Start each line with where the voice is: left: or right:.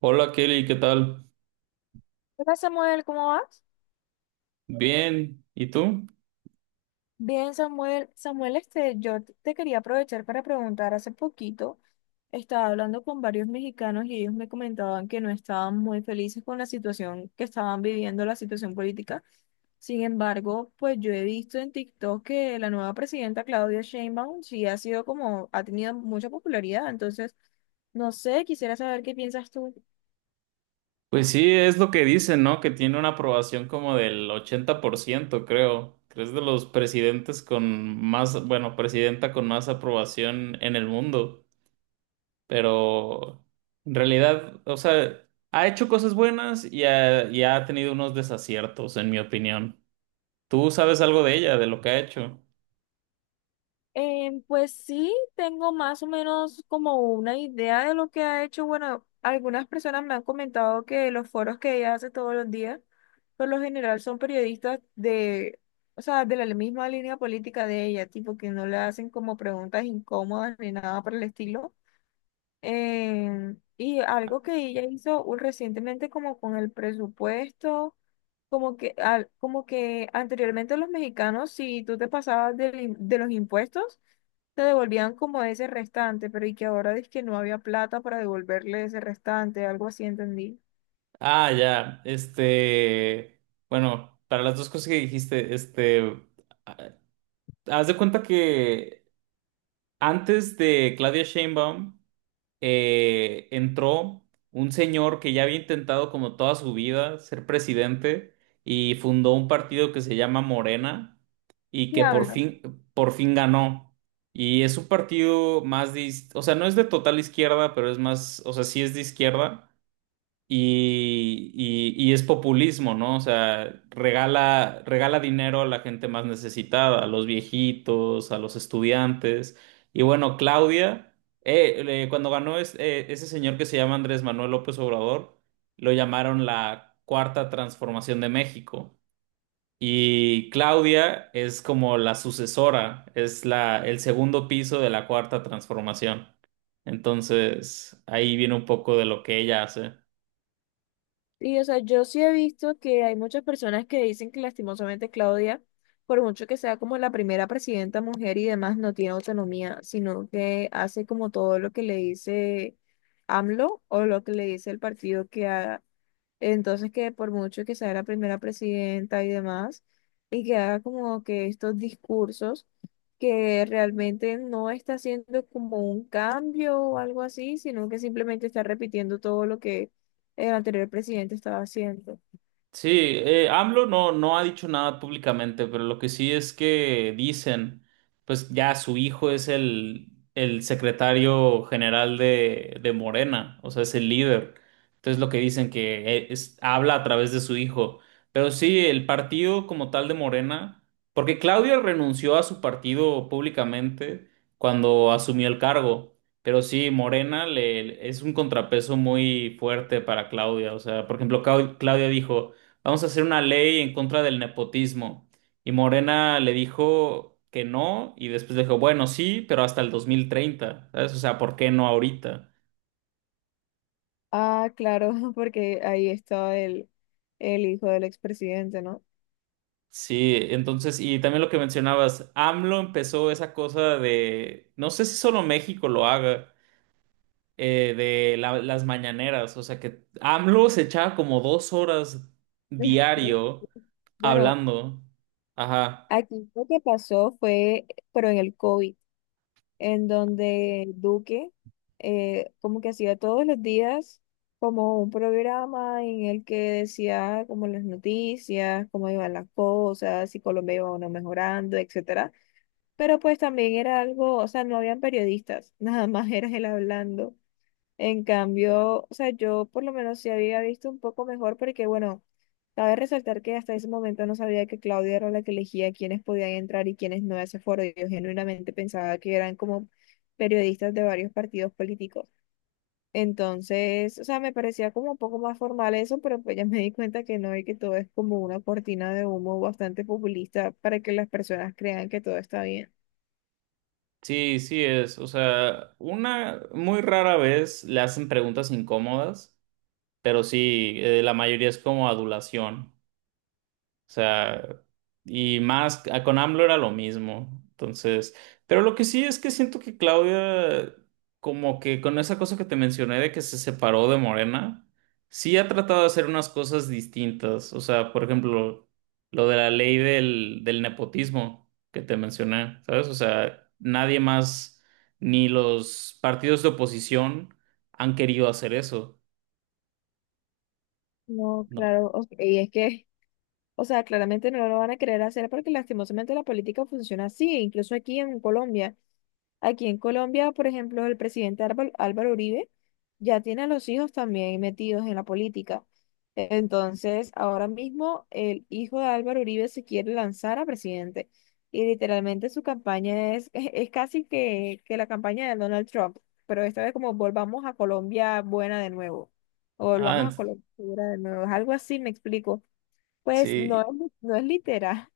right: Hola Kelly, ¿qué tal?
left: Hola Samuel, ¿cómo vas?
right: Bien, ¿y tú?
left: Bien, Samuel. Samuel, yo te quería aprovechar para preguntar. Hace poquito estaba hablando con varios mexicanos y ellos me comentaban que no estaban muy felices con la situación que estaban viviendo, la situación política. Sin embargo, pues yo he visto en TikTok que la nueva presidenta Claudia Sheinbaum sí ha sido como, ha tenido mucha popularidad. Entonces, no sé, quisiera saber qué piensas tú.
right: Pues sí, es lo que dicen, ¿no? Que tiene una aprobación como del 80%, creo. Que es de los presidentes con más, bueno, presidenta con más aprobación en el mundo. Pero en realidad, o sea, ha hecho cosas buenas y ha tenido unos desaciertos, en mi opinión. ¿Tú sabes algo de ella, de lo que ha hecho?
left: Pues sí, tengo más o menos como una idea de lo que ha hecho. Bueno, algunas personas me han comentado que los foros que ella hace todos los días, por lo general son periodistas de, o sea, de la misma línea política de ella, tipo que no le hacen como preguntas incómodas ni nada por el estilo, y algo que ella hizo recientemente como con el presupuesto, como que anteriormente los mexicanos, si tú te pasabas de los impuestos, te devolvían como ese restante, pero y que ahora dice que no había plata para devolverle ese restante, algo así entendí.
right: Ah, ya, este, bueno, para las dos cosas que dijiste, este. Haz de cuenta que antes de Claudia Sheinbaum entró un señor que ya había intentado como toda su vida ser presidente y fundó un partido que se llama Morena y
left: ¿Qué
right: que por
left: habla?
right: fin, por fin ganó. Y es un partido más de, o sea, no es de total izquierda, pero es más, o sea, sí es de izquierda y es populismo, ¿no? O sea, regala dinero a la gente más necesitada, a los viejitos, a los estudiantes. Y bueno, Claudia, cuando ganó ese señor que se llama Andrés Manuel López Obrador, lo llamaron la Cuarta Transformación de México. Y Claudia es como la sucesora, es la, el segundo piso de la Cuarta Transformación. Entonces, ahí viene un poco de lo que ella hace.
left: Y, o sea, yo sí he visto que hay muchas personas que dicen que lastimosamente Claudia, por mucho que sea como la primera presidenta mujer y demás, no tiene autonomía, sino que hace como todo lo que le dice AMLO o lo que le dice el partido que haga, entonces, que por mucho que sea la primera presidenta y demás, y que haga como que estos discursos, que realmente no está haciendo como un cambio o algo así, sino que simplemente está repitiendo todo lo que el anterior presidente estaba haciendo.
right: Sí, AMLO no ha dicho nada públicamente, pero lo que sí es que dicen, pues ya su hijo es el secretario general de Morena, o sea, es el líder. Entonces lo que dicen que habla a través de su hijo. Pero sí, el partido como tal de Morena, porque Claudia renunció a su partido públicamente cuando asumió el cargo. Pero sí, Morena es un contrapeso muy fuerte para Claudia. O sea, por ejemplo, Claudia dijo vamos a hacer una ley en contra del nepotismo. Y Morena le dijo que no, y después le dijo, bueno, sí, pero hasta el 2030, ¿sabes? O sea, ¿por qué no ahorita?
left: Ah, claro, porque ahí estaba el hijo del expresidente, ¿no?
right: Sí, entonces, y también lo que mencionabas, AMLO empezó esa cosa de, no sé si solo México lo haga, las mañaneras, o sea que AMLO se echaba como 2 horas diario
left: Bueno,
right: hablando. Ajá.
left: aquí lo que pasó fue, pero en el COVID, en donde Duque como que hacía todos los días como un programa en el que decía como las noticias, cómo iban las cosas, si Colombia iba o no mejorando, etcétera. Pero pues también era algo, o sea, no habían periodistas, nada más era él hablando. En cambio, o sea, yo por lo menos sí había visto un poco mejor porque, bueno, cabe resaltar que hasta ese momento no sabía que Claudia era la que elegía quiénes podían entrar y quiénes no a ese foro. Yo genuinamente pensaba que eran como periodistas de varios partidos políticos. Entonces, o sea, me parecía como un poco más formal eso, pero pues ya me di cuenta que no y que todo es como una cortina de humo bastante populista para que las personas crean que todo está bien.
right: Sí, sí es. O sea, una muy rara vez le hacen preguntas incómodas, pero sí, la mayoría es como adulación. O sea, y más con AMLO era lo mismo. Entonces, pero lo que sí es que siento que Claudia, como que con esa cosa que te mencioné de que se separó de Morena, sí ha tratado de hacer unas cosas distintas. O sea, por ejemplo, lo de la ley del nepotismo que te mencioné, ¿sabes? O sea, nadie más, ni los partidos de oposición han querido hacer eso.
left: No,
right: No.
left: claro, ok, y es que... O sea, claramente no lo van a querer hacer porque lastimosamente la política funciona así, incluso aquí en Colombia. Aquí en Colombia, por ejemplo, el presidente Álvaro, Álvaro Uribe ya tiene a los hijos también metidos en la política. Entonces, ahora mismo el hijo de Álvaro Uribe se quiere lanzar a presidente y literalmente su campaña es casi que la campaña de Donald Trump, pero esta vez como volvamos a Colombia buena de nuevo, o volvamos
right: Ah,
left: a Colombia segura de nuevo, es algo así, me explico. Pues no,
right: sí.
left: no es literal,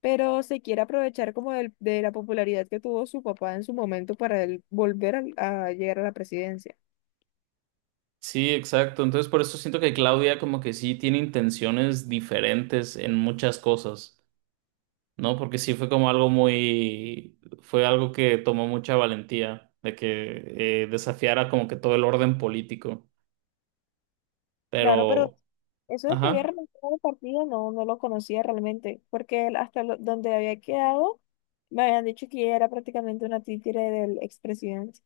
left: pero se quiere aprovechar como de la popularidad que tuvo su papá en su momento para él llegar a la presidencia.
right: Sí, exacto. Entonces por eso siento que Claudia como que sí tiene intenciones diferentes en muchas cosas, ¿no? Porque sí fue como algo muy, fue algo que tomó mucha valentía de que desafiara como que todo el orden político.
left: Claro, pero
right: Pero,
left: eso de que había
right: ajá.
left: renunciado al partido no lo conocía realmente, porque él hasta donde había quedado me habían dicho que ella era prácticamente una títere del expresidente.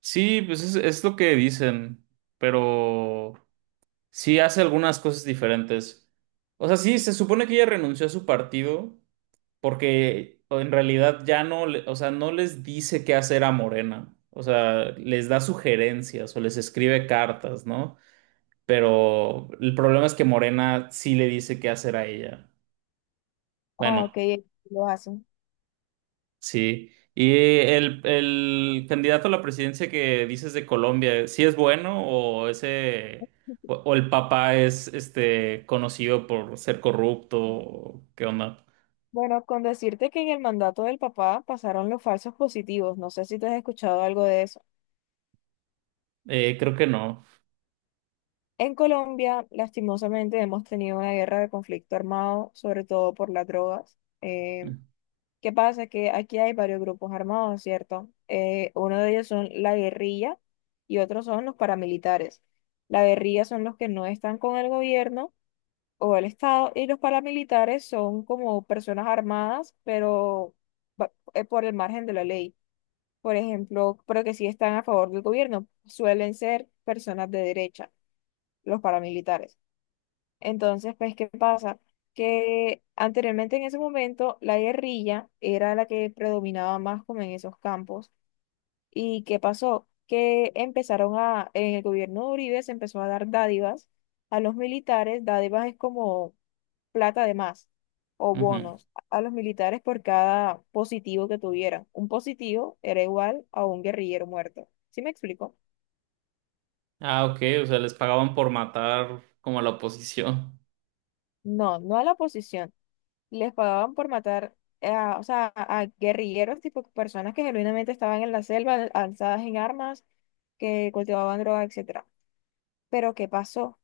right: Sí, pues es lo que dicen, pero. Sí, hace algunas cosas diferentes. O sea, sí, se supone que ella renunció a su partido porque en realidad ya no, o sea, no les dice qué hacer a Morena. O sea, les da sugerencias o les escribe cartas, ¿no? Pero el problema es que Morena sí le dice qué hacer a ella.
left: Ah,
right: Bueno.
left: ok, lo hacen.
right: Sí. Y el candidato a la presidencia que dices de Colombia, ¿sí es bueno o ese o el papá es este conocido por ser corrupto? O ¿qué onda?
left: Bueno, con decirte que en el mandato del papá pasaron los falsos positivos, no sé si tú has escuchado algo de eso.
right: Creo que no.
left: En Colombia, lastimosamente, hemos tenido una guerra de conflicto armado, sobre todo por las drogas. ¿Qué pasa? Que aquí hay varios grupos armados, ¿cierto? Uno de ellos son la guerrilla y otros son los paramilitares. La guerrilla son los que no están con el gobierno o el Estado y los paramilitares son como personas armadas, pero por el margen de la ley. Por ejemplo, pero que sí están a favor del gobierno, suelen ser personas de derecha, los paramilitares. Entonces, pues, ¿qué pasa? Que anteriormente en ese momento la guerrilla era la que predominaba más como en esos campos. ¿Y qué pasó? Que empezaron a, en el gobierno de Uribe se empezó a dar dádivas a los militares. Dádivas es como plata de más o
right: Ujú.
left: bonos a los militares por cada positivo que tuvieran. Un positivo era igual a un guerrillero muerto. ¿Sí me explico?
right: Ah, ok, o sea, les pagaban por matar como a la oposición.
left: No, no a la oposición les pagaban por matar a, o sea, a guerrilleros, tipo personas que genuinamente estaban en la selva, alzadas en armas, que cultivaban droga, etcétera. Pero ¿qué pasó?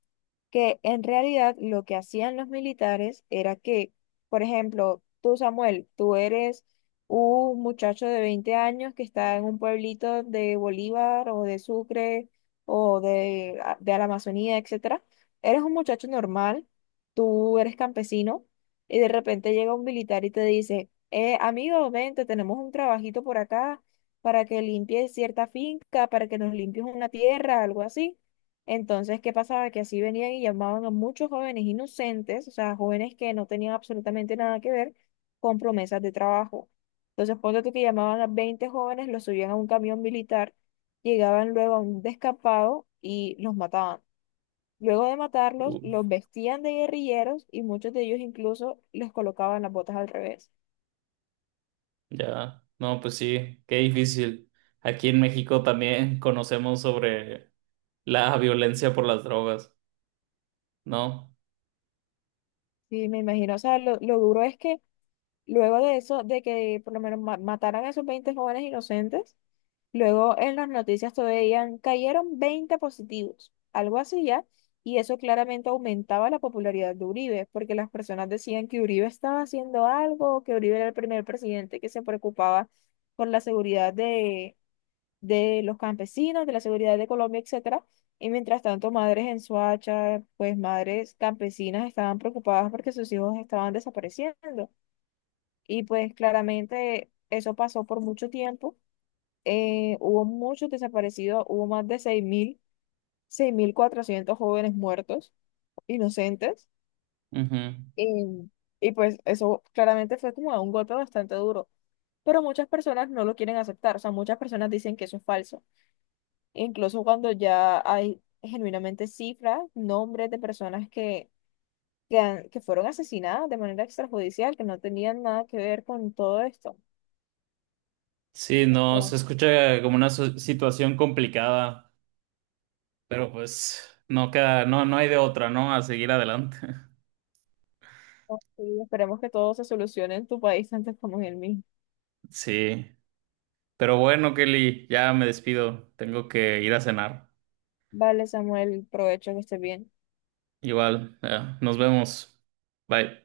left: Que en realidad lo que hacían los militares era que, por ejemplo, tú Samuel, tú eres un muchacho de 20 años que está en un pueblito de Bolívar o de Sucre o de la Amazonía, etcétera. Eres un muchacho normal, tú eres campesino y de repente llega un militar y te dice, amigo, vente, tenemos un trabajito por acá para que limpies cierta finca, para que nos limpies una tierra, algo así. Entonces, ¿qué pasaba? Que así venían y llamaban a muchos jóvenes inocentes, o sea, jóvenes que no tenían absolutamente nada que ver con promesas de trabajo. Entonces, ponte tú que llamaban a 20 jóvenes, los subían a un camión militar, llegaban luego a un descampado y los mataban. Luego de matarlos, los
right: Uf,
left: vestían de guerrilleros y muchos de ellos incluso les colocaban las botas al revés.
right: ya. No, pues sí, qué difícil. Aquí en México también conocemos sobre la violencia por las drogas, ¿no?
left: Sí, me imagino, o sea, lo duro es que luego de eso, de que por lo menos mataran a esos 20 jóvenes inocentes, luego en las noticias todavía cayeron 20 positivos, algo así ya, y eso claramente aumentaba la popularidad de Uribe, porque las personas decían que Uribe estaba haciendo algo, que Uribe era el primer presidente que se preocupaba por la seguridad de, los campesinos, de la seguridad de Colombia, etcétera. Y mientras tanto, madres en Soacha, pues madres campesinas estaban preocupadas porque sus hijos estaban desapareciendo. Y pues claramente eso pasó por mucho tiempo, hubo muchos desaparecidos, hubo más de seis mil cuatrocientos jóvenes muertos, inocentes,
right: Ujú.
left: y, y pues eso claramente fue como un golpe bastante duro, pero muchas personas no lo quieren aceptar, o sea, muchas personas dicen que eso es falso, incluso cuando ya hay genuinamente cifras, nombres de personas que fueron asesinadas de manera extrajudicial, que no tenían nada que ver con todo esto.
right: Sí, no, se
left: Entonces,
right: escucha como una situación complicada, pero pues no queda, no hay de otra, ¿no? A seguir adelante.
left: sí, esperemos que todo se solucione en tu país antes como en el mío.
right: Sí, pero bueno, Kelly, ya me despido, tengo que ir a cenar.
left: Vale, Samuel, provecho que estés bien.
right: Igual, ya, nos vemos. Bye.